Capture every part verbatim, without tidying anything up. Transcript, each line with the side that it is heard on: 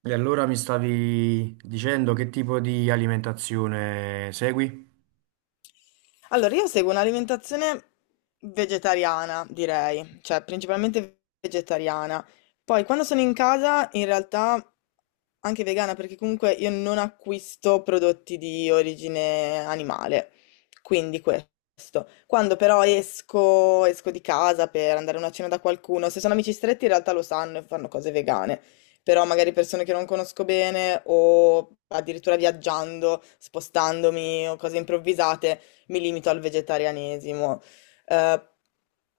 right: E allora mi stavi dicendo che tipo di alimentazione segui?
left: Allora, io seguo un'alimentazione vegetariana, direi, cioè principalmente vegetariana. Poi quando sono in casa, in realtà anche vegana, perché comunque io non acquisto prodotti di origine animale, quindi questo. Quando però esco, esco di casa per andare a una cena da qualcuno, se sono amici stretti in realtà lo sanno e fanno cose vegane, però magari persone che non conosco bene o addirittura viaggiando, spostandomi o cose improvvisate, mi limito al vegetarianesimo. Eh,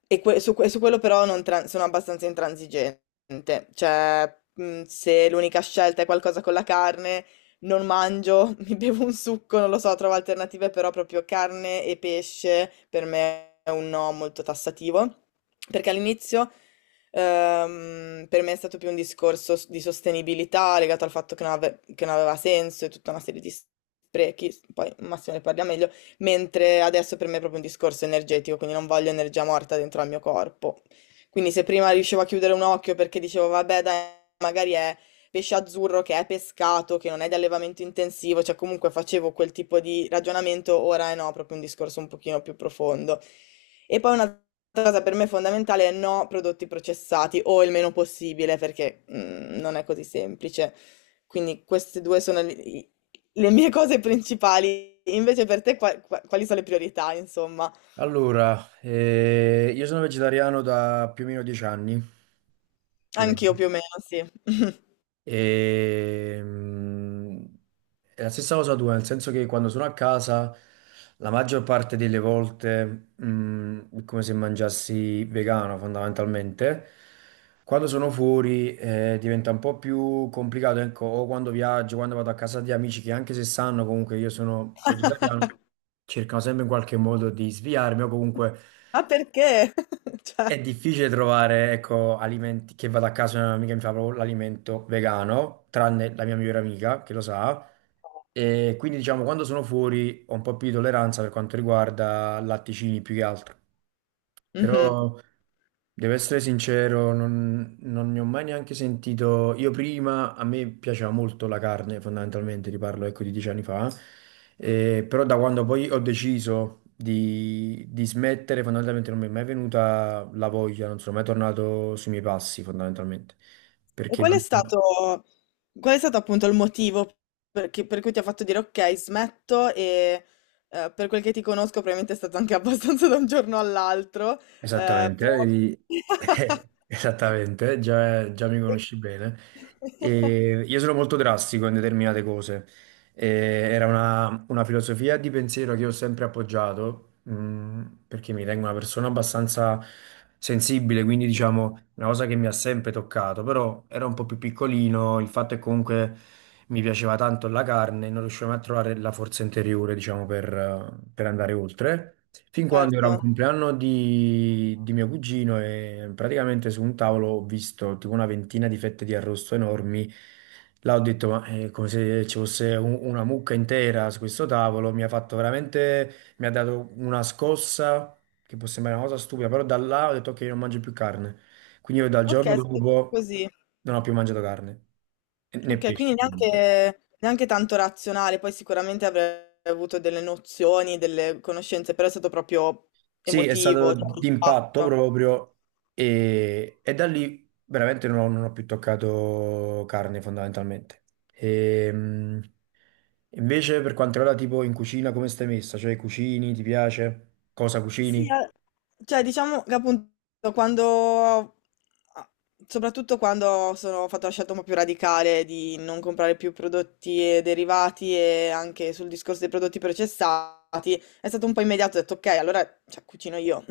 left: e que- su, que- su quello però non tran- sono abbastanza intransigente. Niente, cioè, mh, se l'unica scelta è qualcosa con la carne, non mangio, mi bevo un succo, non lo so, trovo alternative, però proprio carne e pesce per me è un no molto tassativo, perché all'inizio ehm, per me è stato più un discorso s- di sostenibilità legato al fatto che non, ave- che non aveva senso e tutta una serie di sprechi, poi Massimo ne parla meglio, mentre adesso per me è proprio un discorso energetico, quindi non voglio energia morta dentro al mio corpo. Quindi se prima riuscivo a chiudere un occhio perché dicevo, vabbè, dai, magari è pesce azzurro che è pescato, che non è di allevamento intensivo, cioè comunque facevo quel tipo di ragionamento, ora è no, proprio un discorso un pochino più profondo. E poi un'altra cosa per me fondamentale è no prodotti processati o il meno possibile, perché mm, non è così semplice. Quindi queste due sono le, i- le mie cose principali. Invece per te qua- qua- quali sono le priorità, insomma?
right: Allora, eh, io sono vegetariano da più o meno dieci anni, più o
left: Anch'io
right: meno.
left: più o meno, sì.
right: E, mm, è la stessa cosa tua, nel senso che quando sono a casa, la maggior parte delle volte, mm, è come se mangiassi vegano fondamentalmente. Quando sono fuori, eh, diventa un po' più complicato, ecco, o quando viaggio, quando vado a casa di amici che anche se sanno comunque che io sono vegetariano, cercano sempre in qualche modo di sviarmi o comunque
left: Ma perché? Cioè,
right: è difficile trovare, ecco, alimenti che vado a casa, una mia amica mi fa proprio l'alimento vegano, tranne la mia migliore amica che lo sa. E quindi, diciamo, quando sono fuori ho un po' più di tolleranza per quanto riguarda latticini più che altro.
left: mh-mh.
right: Però devo essere sincero, non, non ne ho mai neanche sentito. Io prima a me piaceva molto la carne, fondamentalmente, ti parlo ecco di dieci anni fa. Eh, però da quando poi ho deciso di, di smettere, fondamentalmente non mi è mai venuta la voglia, non sono mai tornato sui miei passi, fondamentalmente.
left: E
right: Perché
left: qual è
right: non...
left: stato, qual è stato appunto il motivo per che per cui ti ha fatto dire: "Okay, smetto", e, ehm, per quel che ti conosco probabilmente è stato anche abbastanza da un giorno all'altro, ehm,
right: Esattamente,
left: però
right: eh, di- esattamente, già, già mi
left: e
right: conosci bene. E io sono molto drastico in determinate cose. E era una, una filosofia di pensiero che io ho sempre appoggiato, mh, perché mi ritengo una persona abbastanza sensibile, quindi diciamo una cosa che mi ha sempre toccato, però era un po' più piccolino, il fatto è che comunque mi piaceva tanto la carne, non riuscivo mai a trovare la forza interiore, diciamo, per, eh, per andare oltre. Fin quando era
left: certo.
right: un compleanno di, di mio cugino e praticamente su un tavolo ho visto tipo una ventina di fette di arrosto enormi. Là ho detto, ma è come se ci fosse un- una mucca intera su questo tavolo, mi ha fatto veramente, mi ha dato una scossa che può sembrare una cosa stupida, però da là ho detto ok, non mangio più carne. Quindi io dal giorno
left: Okay, è stato
right: dopo
left: così.
right: non ho più mangiato carne, né
left: Okay,
right: pesce.
left: quindi
right: Ovviamente.
left: neanche neanche tanto razionale, poi sicuramente avrai avuto delle nozioni, delle conoscenze, però è stato proprio
right: Sì, è stato
left: emotivo, cioè
right: d'impatto
left: l'impatto.
right: proprio e, e da lì veramente non ho, non ho più toccato carne fondamentalmente. Ehm Invece per quanto riguarda tipo in cucina, come stai messa? Cioè cucini, ti piace? Cosa cucini?
left: Sì, a- cioè diciamo che appunto quando, soprattutto quando sono ho fatto la scelta un po' più radicale di non comprare più prodotti e derivati e anche sul discorso dei prodotti processati, è stato un po' immediato, ho detto ok, allora cioè, cucino io.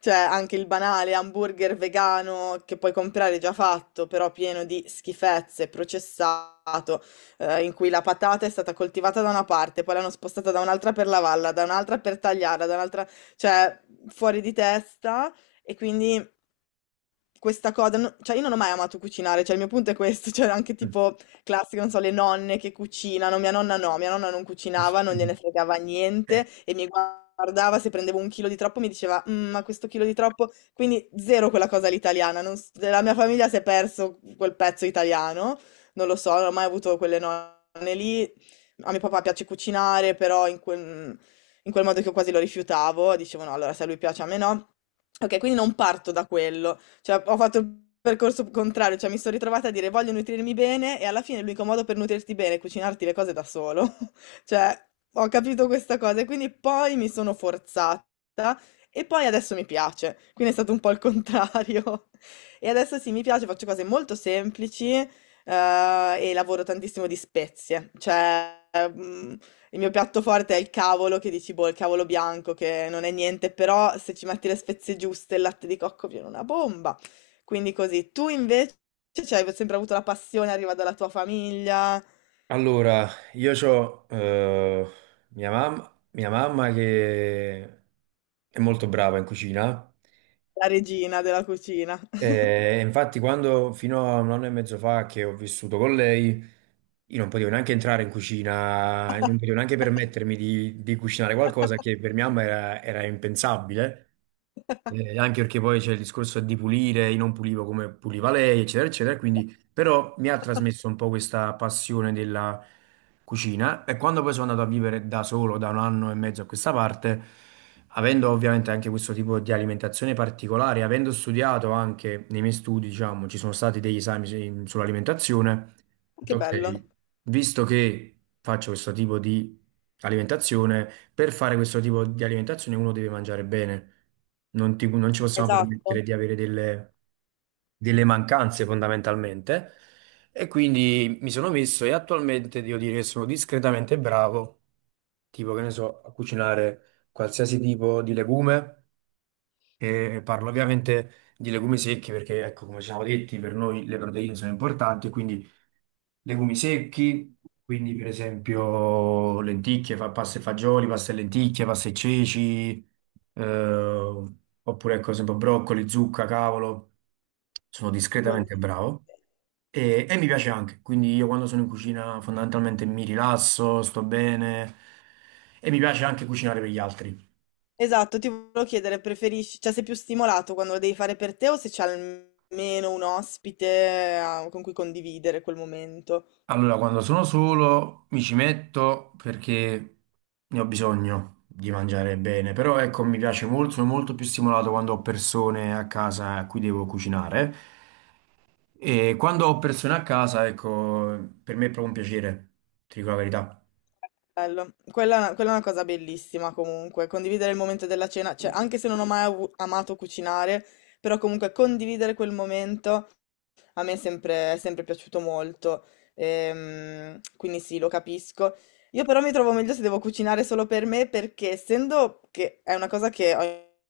left: Cioè, anche il banale hamburger vegano che puoi comprare già fatto, però pieno di schifezze, processato, eh, in cui la patata è stata coltivata da una parte, poi l'hanno spostata da un'altra per lavarla, da un'altra per tagliarla, da un'altra, cioè, fuori di testa. E quindi questa cosa no, cioè io non ho mai amato cucinare, cioè il mio punto è questo, cioè anche
right: Mm.
left: tipo classico, non so, le nonne che cucinano, mia nonna no, mia nonna non cucinava, non gliene fregava niente e mi guardava se prendevo un chilo di troppo mi diceva: "Mhmm, ma questo chilo di troppo", quindi zero quella cosa all'italiana, non s della mia famiglia si è perso quel pezzo italiano, non lo so, non ho mai avuto quelle nonne lì. A mio papà piace cucinare, però in quel in quel modo che io quasi lo rifiutavo, dicevo: "No, allora se a lui piace a me no". Okay, quindi non parto da quello. Cioè, ho fatto il percorso contrario, cioè mi sono ritrovata a dire voglio nutrirmi bene e alla fine l'unico modo per nutrirti bene è cucinarti le cose da solo. Cioè, ho capito questa cosa e quindi poi mi sono forzata e poi adesso mi piace. Quindi è stato un po' il contrario. E adesso sì, mi piace, faccio cose molto semplici, eh, e lavoro tantissimo di spezie. Cioè, mm, il mio piatto forte è il cavolo, che dici, boh, il cavolo bianco, che non è niente, però se ci metti le spezie giuste, il latte di cocco viene una bomba. Quindi così. Tu invece cioè, hai sempre avuto la passione, arriva dalla tua famiglia,
right: Allora, io ho mia mamma, mia mamma che è molto brava in cucina.
left: la regina della cucina.
right: eh, E infatti, quando fino a un anno e mezzo fa che ho vissuto con lei, io non potevo neanche entrare in cucina, non potevo neanche permettermi di, di cucinare qualcosa che per mia mamma era, era impensabile. Eh, anche perché poi c'è il discorso di pulire, io non pulivo come puliva lei, eccetera, eccetera, quindi però mi ha trasmesso un po' questa passione della cucina e quando poi sono andato a vivere da solo da un anno e mezzo a questa parte, avendo ovviamente anche questo tipo di alimentazione particolare, avendo studiato anche nei miei studi, diciamo, ci sono stati degli esami su- sull'alimentazione, ho detto,
left: Che
right: ok,
left: bello.
right: visto che faccio questo tipo di alimentazione, per fare questo tipo di alimentazione uno deve mangiare bene. Non, ti- non ci possiamo permettere
left: Esatto.
right: di avere delle, delle mancanze fondamentalmente e quindi mi sono messo e attualmente devo dire che sono discretamente bravo, tipo che ne so, a cucinare qualsiasi tipo di legume e parlo ovviamente di legumi secchi perché, ecco, come ci siamo detti, per noi le proteine sono importanti, quindi legumi secchi, quindi per esempio lenticchie, fa pasta e fagioli, pasta e lenticchie, pasta e ceci, eh, oppure ecco, ad esempio broccoli, zucca, cavolo, sono discretamente
left: Buonissimo.
right: bravo. E, e mi piace anche, quindi io quando sono in cucina fondamentalmente mi rilasso, sto bene e mi piace anche cucinare per gli altri.
left: Esatto, ti volevo chiedere, preferisci, cioè sei più stimolato quando lo devi fare per te o se c'è almeno un ospite eh, con cui condividere quel momento?
right: Allora, quando sono solo mi ci metto perché ne ho bisogno di mangiare bene, però ecco, mi piace molto, sono molto più stimolato quando ho persone a casa a cui devo cucinare e quando ho persone a casa, ecco, per me è proprio un piacere, ti dico la verità.
left: Bello. Quella, è una quella è una cosa bellissima comunque, condividere il momento della cena, cioè anche se non ho mai avu- amato cucinare, però comunque condividere quel momento a me è sempre, è sempre piaciuto molto, ehm, quindi sì, lo capisco. Io però mi trovo meglio se devo cucinare solo per me perché essendo che è una cosa che ho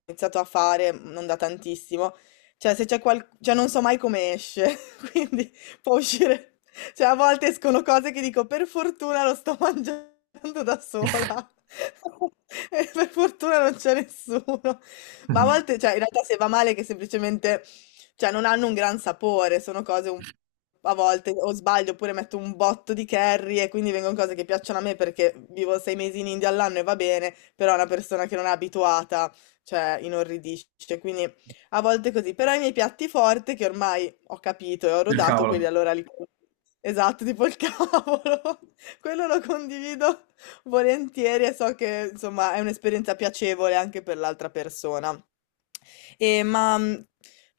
left: iniziato a fare mm, non da tantissimo, cioè se c'è qual... cioè non so mai come esce, quindi può uscire, cioè a volte escono cose che dico per fortuna lo sto mangiando da sola. E per fortuna non c'è nessuno. Ma a volte, cioè, in realtà se va male che semplicemente cioè non hanno un gran sapore, sono cose un a volte o sbaglio oppure metto un botto di curry e quindi vengono cose che piacciono a me perché vivo sei mesi in India all'anno e va bene, però una persona che non è abituata, cioè, inorridisce. Quindi a volte così. Però i miei piatti forti che ormai ho capito e ho
right: Il
left: rodato,
right: cavolo.
left: quelli allora li... Esatto, tipo il cavolo. Quello lo condivido volentieri e so che, insomma, è un'esperienza piacevole anche per l'altra persona. E, ma mh,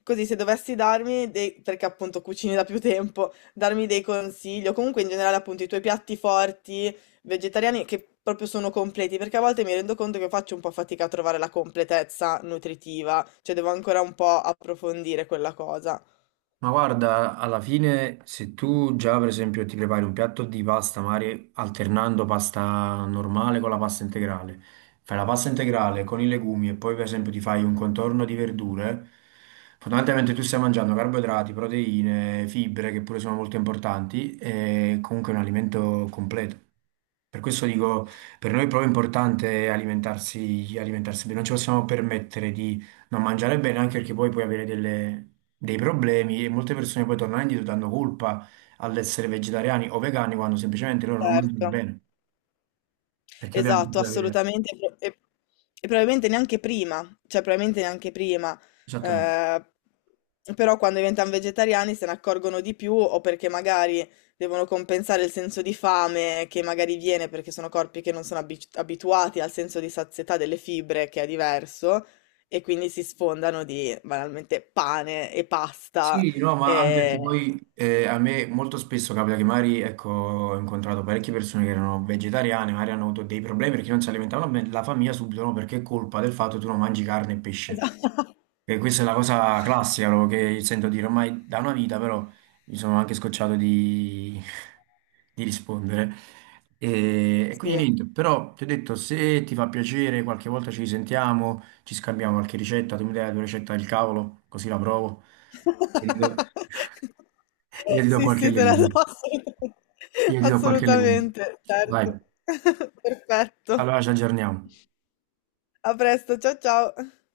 left: così, se dovessi darmi dei, perché appunto cucini da più tempo, darmi dei consigli, o comunque in generale appunto i tuoi piatti forti, vegetariani, che proprio sono completi, perché a volte mi rendo conto che faccio un po' fatica a trovare la completezza nutritiva, cioè devo ancora un po' approfondire quella cosa.
right: Ma guarda, alla fine se tu già per esempio ti prepari un piatto di pasta, magari alternando pasta normale con la pasta integrale, fai la pasta integrale con i legumi e poi per esempio ti fai un contorno di verdure, fondamentalmente tu stai mangiando carboidrati, proteine, fibre che pure sono molto importanti e comunque è un alimento completo. Per questo dico, per noi è proprio importante alimentarsi, alimentarsi bene, non ci possiamo permettere non mangiare bene anche perché poi puoi avere delle- dei problemi e molte persone poi tornano indietro dando colpa all'essere vegetariani o vegani quando semplicemente loro non mangiano
left: Certo.
right: bene. Perché ovviamente
left: Esatto,
right: puoi avere...
left: assolutamente. E, pro- e- e probabilmente neanche prima, cioè probabilmente neanche prima.
right: Esattamente.
left: Eh, però quando diventano vegetariani se ne accorgono di più o perché magari devono compensare il senso di fame che magari viene perché sono corpi che non sono abi- abituati al senso di sazietà delle fibre che è diverso e quindi si sfondano di banalmente pane e pasta.
right: Sì, no, ma anche
left: E...
right: perché poi eh, a me molto spesso capita che magari, ecco, ho incontrato parecchie persone che erano vegetariane, magari hanno avuto dei problemi perché non si alimentavano bene, la famiglia subito, no, perché è colpa del fatto che tu non mangi carne e pesce. E questa è la cosa classica proprio che sento dire ormai da una vita, però mi sono anche scocciato di, di rispondere. E, e quindi
left: Sì.
right: niente, però ti ho detto, se ti fa piacere, qualche volta ci risentiamo, ci scambiamo qualche ricetta, tu mi dai la tua ricetta del cavolo, così la provo. E io ti do- e io ti do
left: Sì,
right: qualche
left: sì, te la do
right: legume.
left: assolutamente,
right: Io ti do qualche legume.
left: assolutamente,
right: Vai,
left: certo. Perfetto.
right: allora ci aggiorniamo.
left: A presto, ciao ciao.